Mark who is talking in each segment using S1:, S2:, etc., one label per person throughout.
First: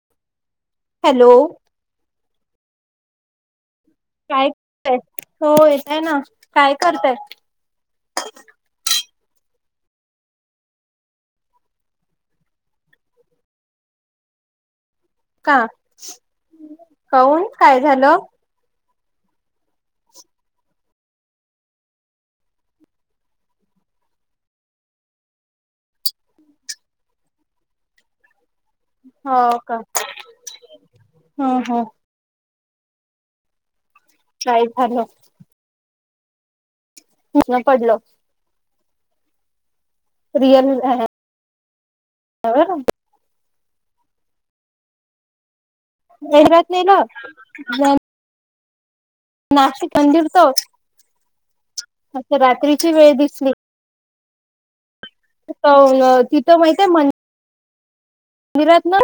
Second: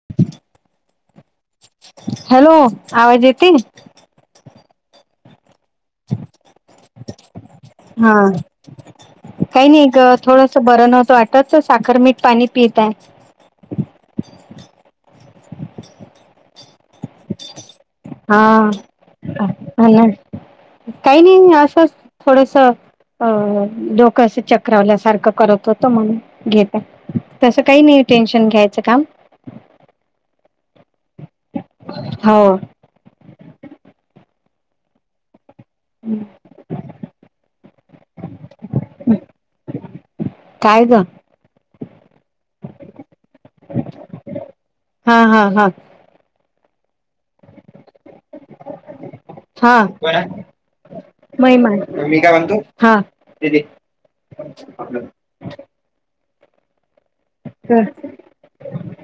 S1: [unintelligible]
S2: Hello,
S1: hello आवाज येते?
S2: काय करय हो येतय ना काय करताय,
S1: हा काही नाही ग थोडस बरं नव्हतं वाटतच साखर मीठ पाणी पिताय.
S2: हो का. काहून काय झालं?
S1: हा. काही नाही असं थोडस, अ डोक अस चक्रावल्या सारखं करत होतो म्हणून घेेतात. तसं काही नाही टेन्शन घ्यायचं काम,
S2: हो का. हा हा
S1: हो
S2: काय झालं.
S1: हम्
S2: खन पडलं रियल
S1: काय ग
S2: [inaudible]
S1: हा हा हा
S2: [unintelligible] नाशिक [unintelligible]
S1: मैमा मी काय म्हणतो
S2: रात्रीची
S1: हा
S2: वेळ
S1: ते
S2: दिसली
S1: दे आपल.
S2: ओ न तिथं माहित आहे म.
S1: [unintelligible]
S2: मी रात ना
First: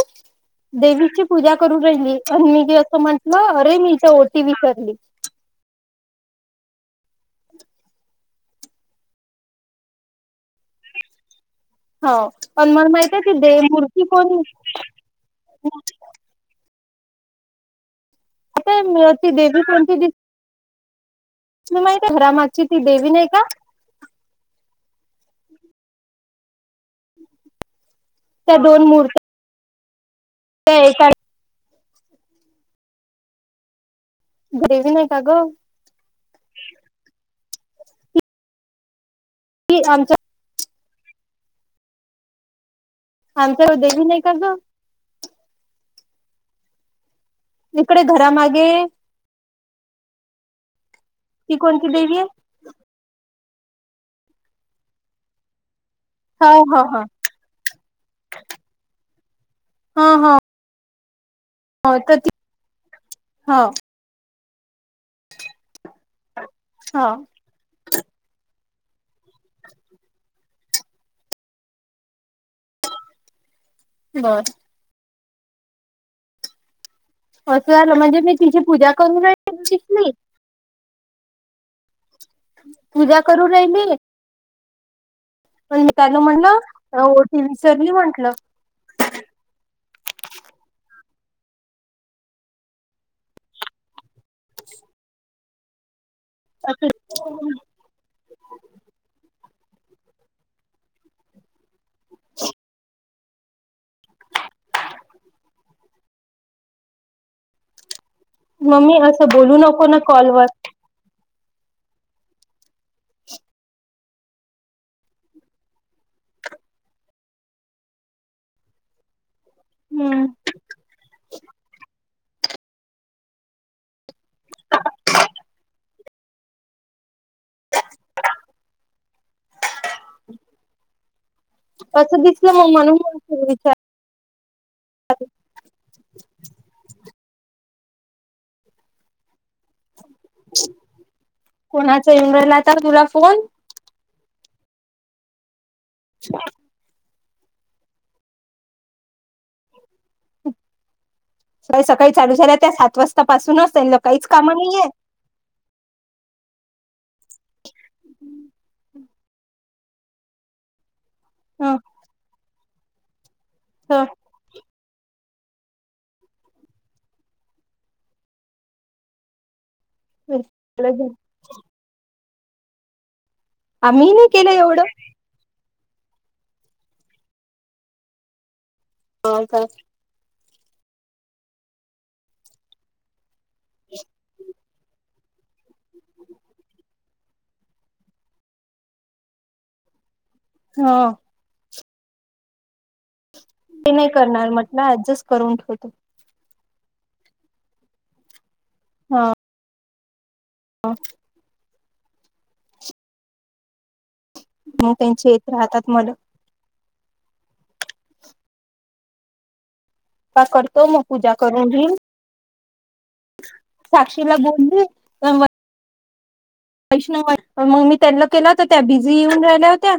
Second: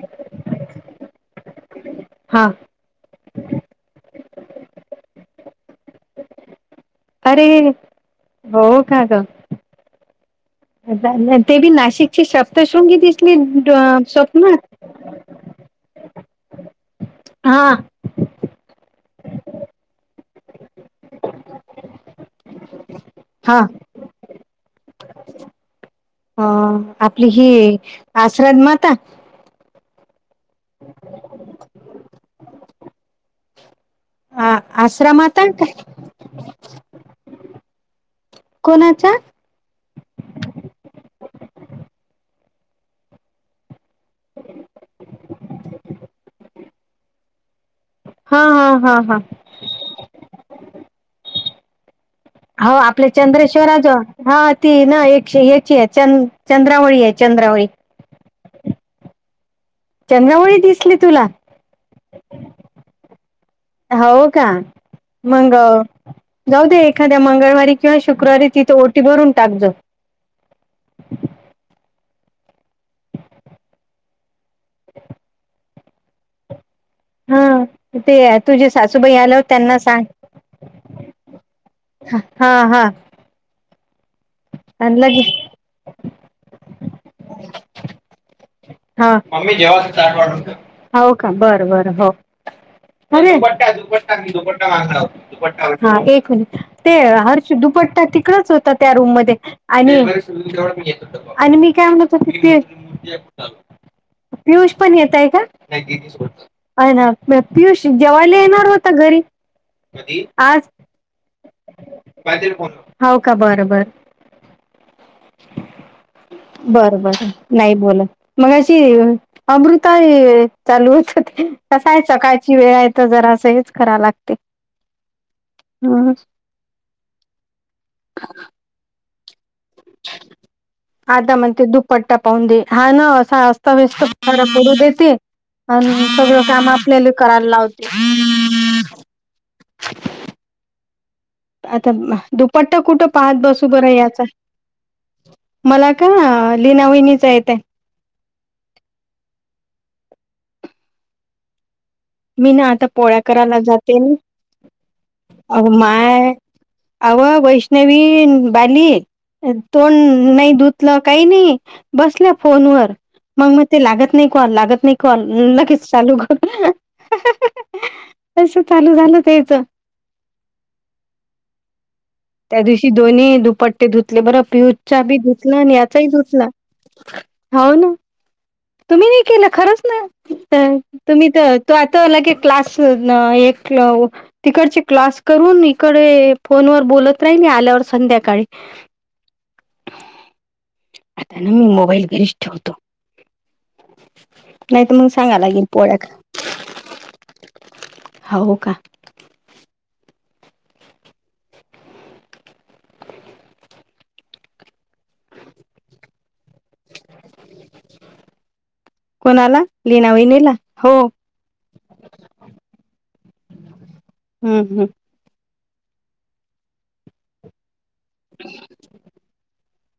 S2: देवीची पूजा करून राहिली
S1: हा
S2: आणि मी जे असं म्हण. नाही अरे मी इथ ओटी विसरली.
S1: अरे, हो का ग? ते बी
S2: हो
S1: नाशिकची
S2: पण मला
S1: सप्तशृंगी
S2: माहितय ती
S1: दिसली स्वप्ननात
S2: हो [inaudible]
S1: हा.
S2: आता ती देवी कोणती? ती नाही का घरा मागची ती देवी नाही का?
S1: हा अ आपली ही
S2: त्या
S1: आश्रन माता.
S2: ते काय?
S1: ह
S2: देवी नाही का ग
S1: आश्रमाताय काय? कोणाच्या?
S2: ती आमच्या आंतर देवी नाही का ग?
S1: [inaudible]
S2: इकडे घर
S1: हा हा हा हा.
S2: ती कोणती देवी आय?
S1: हाओ आपले चंद्रेश्वराजो हा ती ना एकशे एकची आहे च
S2: हो हो
S1: चंद्रावळी
S2: ह
S1: एय. चंद्रावळी.
S2: हा हा
S1: चणावळी दिसली तुला?
S2: हो त ती, हा.
S1: हाव का? मंग जाऊ दे
S2: हो
S1: एखाद्या मंगळवारी. किंवा शुक्रवारी तिथं ओटी भरून टाक जो.
S2: बरं.
S1: [inaudible]
S2: [unintelligible]
S1: हा ते
S2: म्हणजे मी तिची
S1: तुझे
S2: पूजा
S1: सासूबाई
S2: करू
S1: आल्यावर त्यांना सांग
S2: [unintelligible]
S1: हा हा.
S2: पूजा करू राहिली.
S1: आणला घे.
S2: पण मी ताईना म्हटलं ओटी विसरली म्हंटलं.
S1: हा, होका बर बर हो. अरे, हा एक कुणी
S2: असं
S1: ते हर्ष दुपट्टा तिकडच होतात. रूम मधे आणि, आणि मी काय म्हणत होते ते पियुष पण येतय का? अ न. म पियुष जेवायला येणार होता
S2: मम्मी
S1: घरी,
S2: असं बोलू नको ना कॉलवर
S1: आज. हाव का का बरं बर. बर बर नाही बोलत मगाशी अमृता
S2: हम्म
S1: हे. चालू होत ते कस आहे सकाळची वेळ आहे तर जरा स हेच करा लागते. हम. आता म्हणते दुपट्टा
S2: असं
S1: पाहून
S2: दिसलं
S1: दे
S2: मग
S1: हा
S2: म्हणून
S1: ना
S2: विचार
S1: [unintelligible] खर पडू देते आणि सगळं काम आपल्याला करायला लावते.
S2: [inaudible]
S1: आता
S2: कोणाचा येऊन राहिला आता
S1: दुपट्टा
S2: तुला
S1: कुठं पाहत
S2: फोन
S1: बस बर याचा, मला का लिनावहिनीचा येतय.
S2: सकाळी सकाळी चालू
S1: मी
S2: झाल्या
S1: ना
S2: त्या
S1: आता
S2: सात
S1: पोळ्या
S2: वाजता पाासूनच त्यांना काहीच कामं नाहीये.
S1: अग माय, आव वैष्णवी बाली. तोंड नाही धुतलं काही नाही बसल्या फोनवर मग मग ते
S2: ह
S1: लागत नाही. कॉल लागत नाही कॉल लगेच चालू कर. कस चालू झालं त्याच.
S2: [unintelligible]
S1: त्या दिवशी दोन्ही दुपट्टे
S2: आम्ही
S1: धुतले
S2: नाही
S1: बरं
S2: केलं
S1: पियूश
S2: एवढं
S1: चा बी धुतला आणि या [unintelligible] धुतला, हाओ ना तुम्ही, नाही केलं खरंच ना. तर तुम्ही तर तो [unintelligible] ना एक. [unintelligible] तिकडची क्लास करून इकडे फोन वर बोलत [unintelligible] आल्यावर संध्याकाळी.
S2: हा.
S1: मी मोबाईल घरीचठेवतो.
S2: ते नाही करणार म्हटलं
S1: तर मग
S2: ऍडजस्ट
S1: सांगा
S2: करून
S1: लागेल
S2: ठेवतो.
S1: पोळ्या हो का.
S2: हा. [inaudible] मग त्यांचे इेत राहतात मला.
S1: कोणाला. लीना
S2: का
S1: वहिनीला
S2: करतो
S1: हो
S2: मग पूजा करून घई. साक्षीला
S1: हम्म
S2: बोली
S1: हम्म
S2: तर पैश्ण मग मी त्याला केला होत त्या बिझी येऊन राहिल्या होत्या.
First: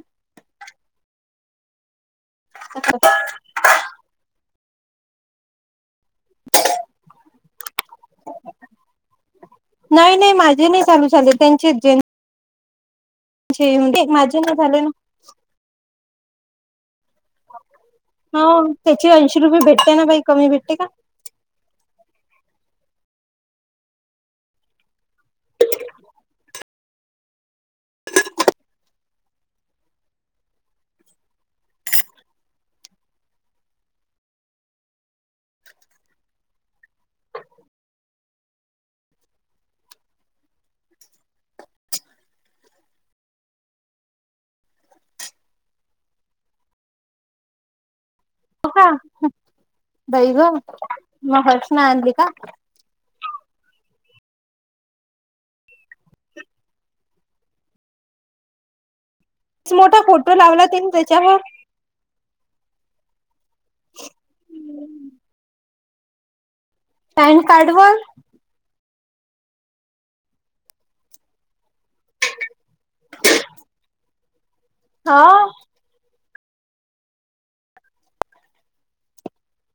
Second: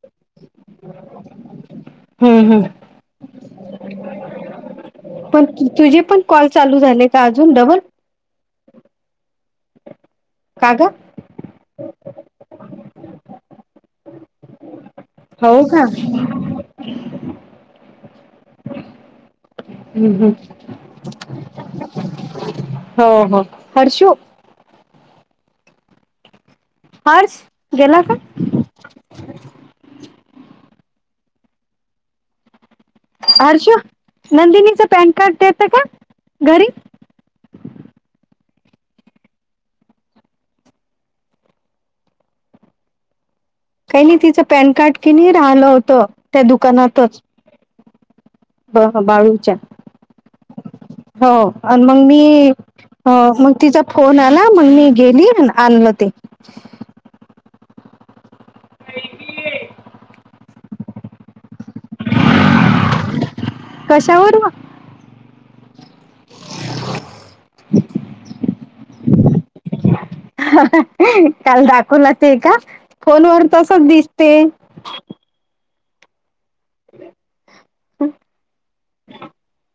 S1: हम्म हम्म.
S2: [inaudible]
S1: पण तुझे पण कॉल चालू झाले तर अजून डबल.
S2: नाही नाही माझे
S1: का
S2: नाही
S1: ग
S2: चालू झाले त्यांचे जे जी माझे नाही झाले ना.
S1: हो का.
S2: ह त्याची ऐंशी रुपये भेट.
S1: हम् हम् हो हो. हर्षु. हर्ष गेला का. हर्ष नंदिनीचं पॅन कार्ड देतं का घरी. काही नाही तिचं पॅन कार्ड कि नाही राहिलं होतं त्या दुकानातच.
S2: का
S1: बाळूच्या
S2: बाई ग
S1: हो
S2: मग हर्षण
S1: आणि मग
S2: आणली
S1: मी.
S2: का
S1: अ मग तिचा फोन आला मग मी गेली आणलं ते.
S2: मोठा फोटो लावला त्यांनी त्याच्यावर.
S1: कशावर. ह. [inaudible]
S2: पॅन कार्ड वर.
S1: [inaudible] काल दाखवला ते का फोन व तसच दिसते.
S2: हा.
S1: ह. [inaudible]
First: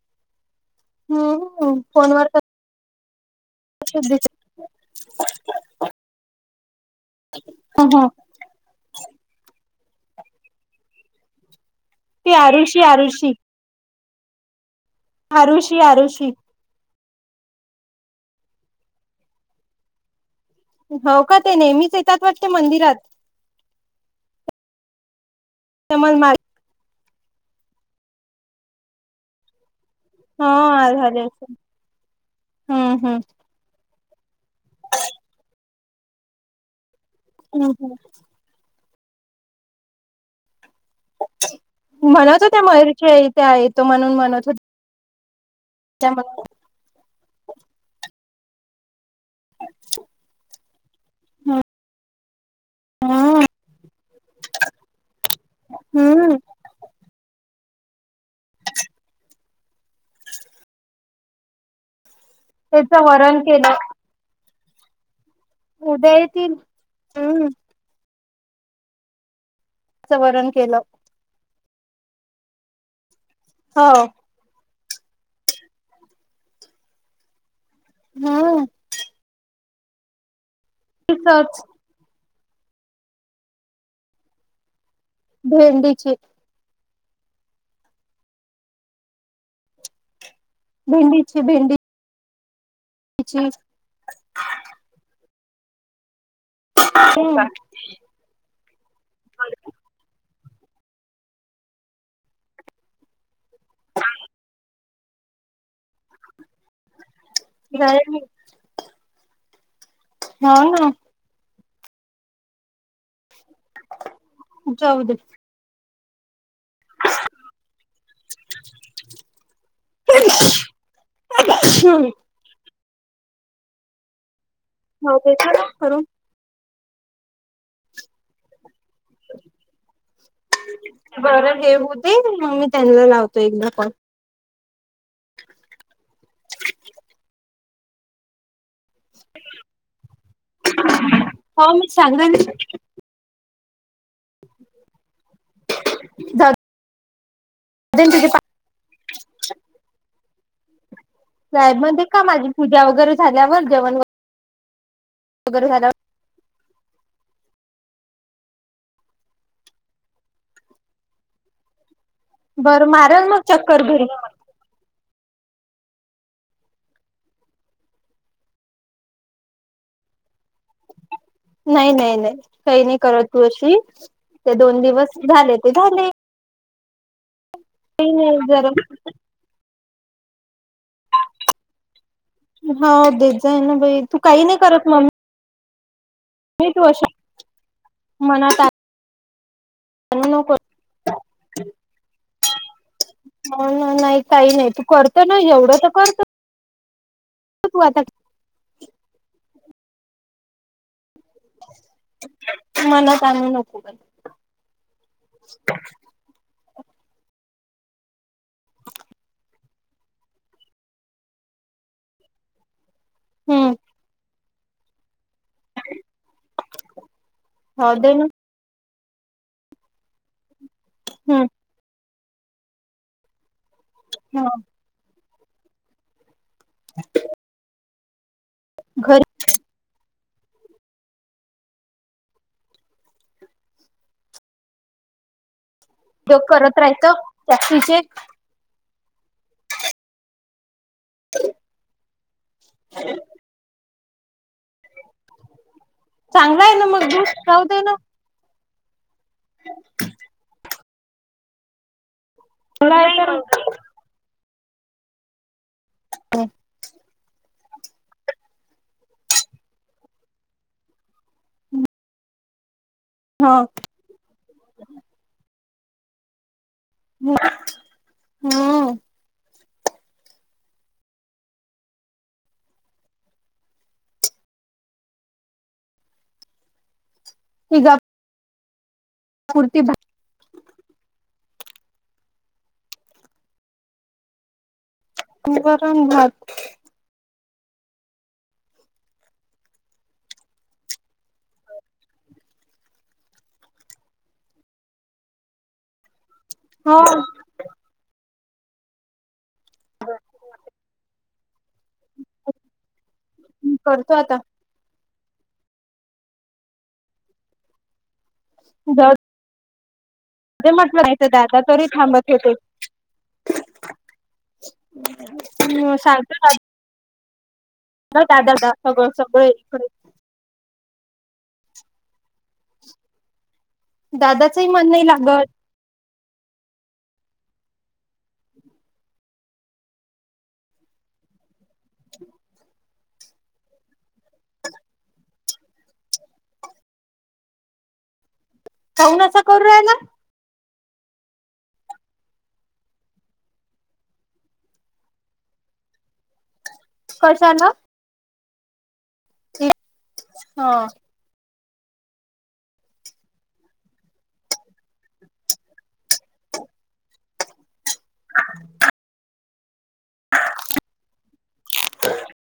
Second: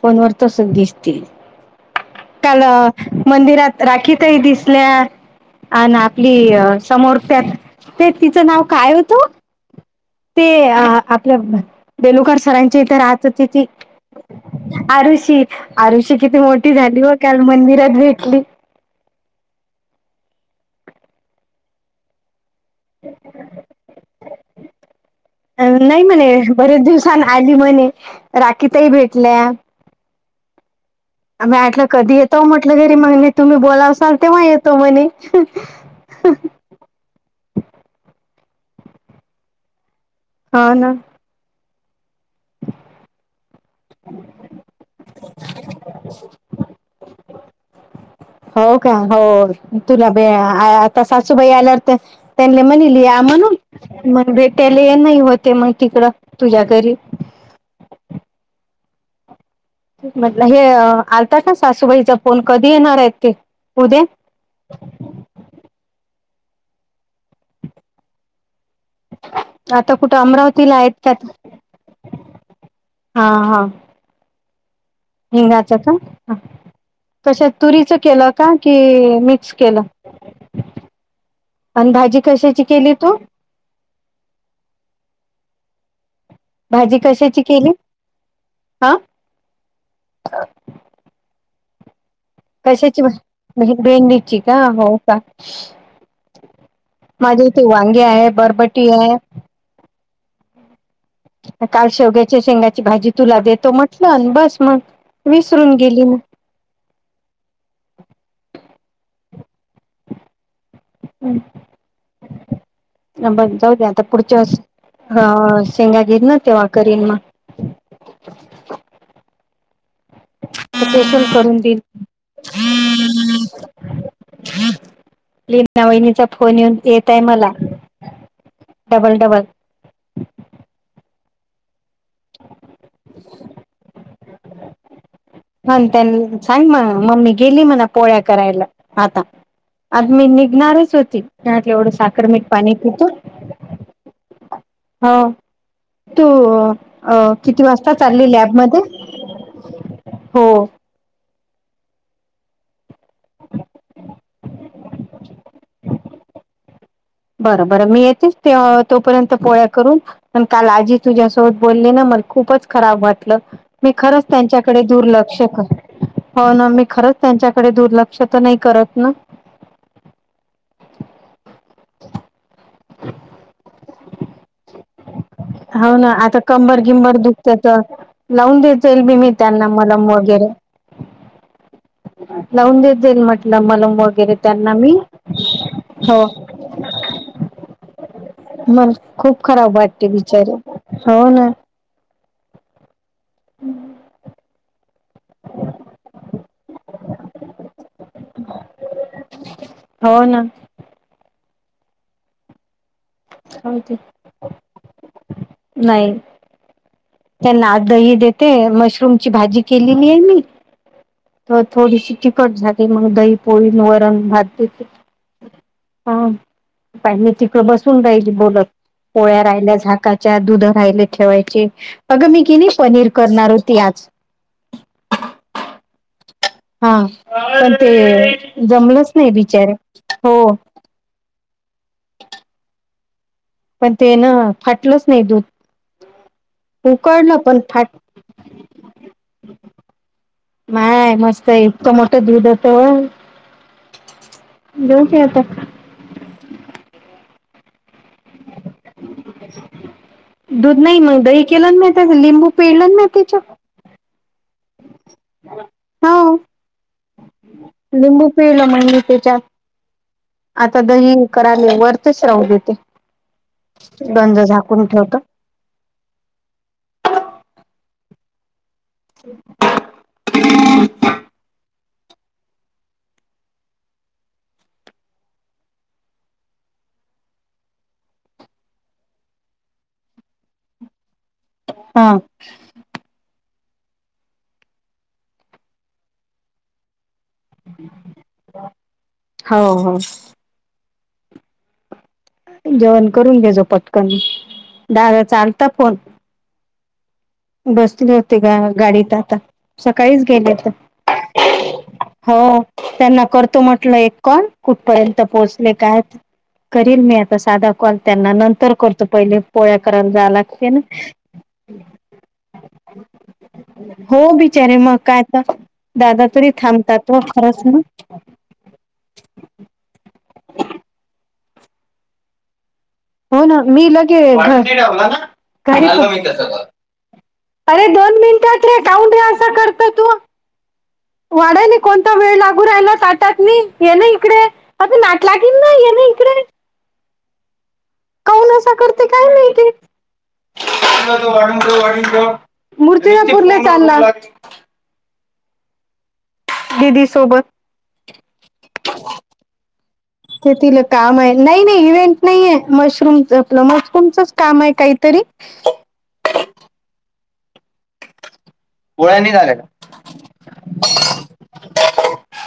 S1: फोन वर तसच दिसते
S2: हम्म फोनवर ह
S1: काल मंदिरात राखी ताई दिसल्या. आणि आपली समोर त्यात
S2: ह
S1: ते तिचं नाव काय होतं ओ? ते आपल्या
S2: ती
S1: बेलुकर सरांच्या
S2: आरुषी
S1: इथे राहत
S2: आरुषी
S1: त ती. आरुषी, आरुषी किती मोठी झाली व काल मंदिरात भेटली.
S2: हो का ते नेहमीच येतात वाटते मंदिरात.
S1: नाही
S2: त्यामुळे मा
S1: म्हणे बरेच दिवसन आली म्हणे, राखी ताई भेटल्या.
S2: ह आ झाले. हम्म
S1: आ्म्ही म्हटल कधी येतो म्हटलं घरी
S2: हम्म
S1: म्हणे तुम्ही बोलावसााल तेव्हा येतो म्हणे.
S2: [unintelligible]
S1: हा ना.
S2: म्हणत हो त्या मयुरच्या इथ येतो म्हणून म्हणत होत्या.
S1: [inaudible]
S2: च म. [inaudible]
S1: हो का हो. तुला ब आता सासूबाई आल्यावर तर त्यांनी म्हणली म्हणून. मग भेटयले नाही होते मग तिकडं
S2: हम्म
S1: तुझ्या घरी. म्हटलं हे आलता का सासूबाईचा फोन कधी
S2: त्याच
S1: येणार आहेत ते
S2: वरण केलं
S1: उद्या?
S2: उद्या येतील हम्म.
S1: आता कुठं
S2: वरण
S1: अमरावतीला
S2: केलं
S1: आहेत का? हा हा!
S2: हो!
S1: हिंगाच का कशात तुरीचं केलं का
S2: हम्म
S1: की मिक्स केलं?
S2: तिथंतच.
S1: आणि भाजी कशाची केली तू?
S2: भेंडीची!
S1: भाजी कशाची केली आ?
S2: भेंडीची भेंडी
S1: कशाची भा? भेंडीची का हो का.
S2: हो ना
S1: माझ्या इथे वांगे आहे बरबटी आहे. काल शेवग्याच्या शेंगाची भाजी तुला देतो म्हटलं अन बस मग. विसरून गेली मी!
S2: [unintelligible] नाय ना!
S1: बस जाऊदे आता पुढच्या वेळेस
S2: जाऊ दे
S1: हा शेंगा घेईना तेव्हा करीन मं. स्पेशल करून देईन.
S2: हो देते ना
S1: लीता
S2: करून
S1: वहिनीचा फोन येऊन येत आहे मला डबल डबल!
S2: बरं हे होऊदे म मी त्यांना लावतो एकदा कॉल.
S1: ह त्यां सांग म्हण ममी गेली म्हणा पोळ्या करायला. आता आता मी निघणारच होती
S2: हो मी
S1: एवढं साखर
S2: सांगेन
S1: मीठ पाणी पितो
S2: [inaudible]
S1: हो तू
S2: जाऊ
S1: अ किती वाजता
S2: दे
S1: चालली
S2: तुझे
S1: लॅबमध्ये? हो!
S2: जाईन म्हणेते का माझी पूजा वगैरे झाल्यावर जेवण वगै रे झाल्यावर
S1: बरं बरं मी येतीच ते तोपर्यंत पोळ्या करून आण काल आजी तुझ्यासोबत बोलली ना मग खूपच
S2: बरं
S1: खराब
S2: मारल
S1: वाटलं.
S2: मग चक्कर
S1: मी
S2: घरी.
S1: खरच त्यांच्याकडे दुर्लक्ष कर, हो ना मी खरंच त्यांच्याकडे दुर्लक्ष तर नाही करत ना?
S2: नाही नाही नाही काही नाही करत तू अशी! ते दोन दिवस झाले ते
S1: हाव
S2: झाले
S1: ना आता कंबर गिम्बर दुखत्यात
S2: काही नाही
S1: लावून
S2: जरा
S1: देत जाईल बी मी त्यांना मलम वगैरे! लावून देत
S2: हो
S1: जाईल
S2: जाय
S1: म्हटलं
S2: ना
S1: मलम
S2: बाई तू
S1: वगैरे
S2: काही नाही
S1: त्यांना मी हो.
S2: मी
S1: मग खूप खराब वाटते
S2: आणू नको
S1: बिचारी हो ना.
S2: म नाही काही नाही तू करतो ना येवढं तर करत तू आता
S1: हो ना!
S2: तू मनात आणू नको काय.
S1: नाय! त्यांना आत दही देते मशरूम ची भाजी केलेली आहे मी. तर थोडीशी तिखट झाली मग दही, पोळी
S2: हम्म
S1: अन् वरण, भात देते. हा बाई तिथ
S2: हो
S1: बसून
S2: दे ना
S1: राहिली बोलत. पोळ्या राहिल्या झाकाच्या दूध राहिले ठेवायचे. अग मी कि नाही पनीर करणार हो ती आज
S2: हम्म
S1: हा पण ते जमलंच
S2: घरी
S1: नाही बिचारे हो. पण तेन फाटलंच नाही दूध!
S2: उद्योग करत राहत
S1: उकडलं पण फाट
S2: टॅक्सीचे
S1: माय मस्तय इतकं मोठं दूध होत. जेवती आता.
S2: चांगला आहे ना मजबूत राहू दे न.
S1: दूध नाही मग दही केलं न म्या त्याच लिंबू पिळलं
S2: थोडा
S1: ना
S2: वेळ
S1: त्याच्यात
S2: [unintelligible]
S1: हो
S2: [unintelligible]
S1: लिंबू पिळलं मगं मी त्याच्यात. आता दही कराले वर तेच राहू देते.
S2: हां.
S1: गंज झाकून ठेवत.
S2: [unintelligible] हम्म
S1: [inaudible]
S2: [unintelligible] [unintelligible]
S1: हां.
S2: वरणभात.
S1: हाव हाव. जेवण करून घ्योजो पटकन, दादाचा आलता फोन.
S2: हो.
S1: बसले होती गा गाडीत आता सकाळीच गेलेत. हो त्यांना करतो म्हटलं एक
S2: करतो आता
S1: कॉल कुठपर्यंत पोहोचले काय? करील मी आता साधा कॉल त्यांना नंतर करतो,
S2: जाऊ
S1: पहिले पोळ्या कराले जा लाग
S2: दे म्हटलं नाही त दादा तरी थांबत होते
S1: हो बिचारे मग काय आता दादा तरी थांबतात. तूव खरंच ना.
S2: दा दादा सगळं सगळं इकीकडे.
S1: [inaudible]
S2: [inaudible]
S1: हो ना मी लगे
S2: दादाचही मन नाही लागत
S1: काय रे? अरे दोन मिनिटात रे काऊन रे असा करत तू? वाढाले कोणता वेळ लागू रायला ताटातनी ये न इकडे. आता नाटलागीन न ये ना इकडे. कंसा करत तो
S2: काहून
S1: काय
S2: असं करू
S1: माहिती?
S2: राहिला
S1: मूर्तीजापूरले चालला. दिदी सोबत
S2: कशाला
S1: ते
S2: हा
S1: तिले काम आहे. नाही नाही इव्हेंट नाही ये मशरूम आपलं मशरूमचच काम आहे काहीतरी.
S2: [inaudible]
S1: पोळ्या नाही झाल्या का?
S2: [inaudible]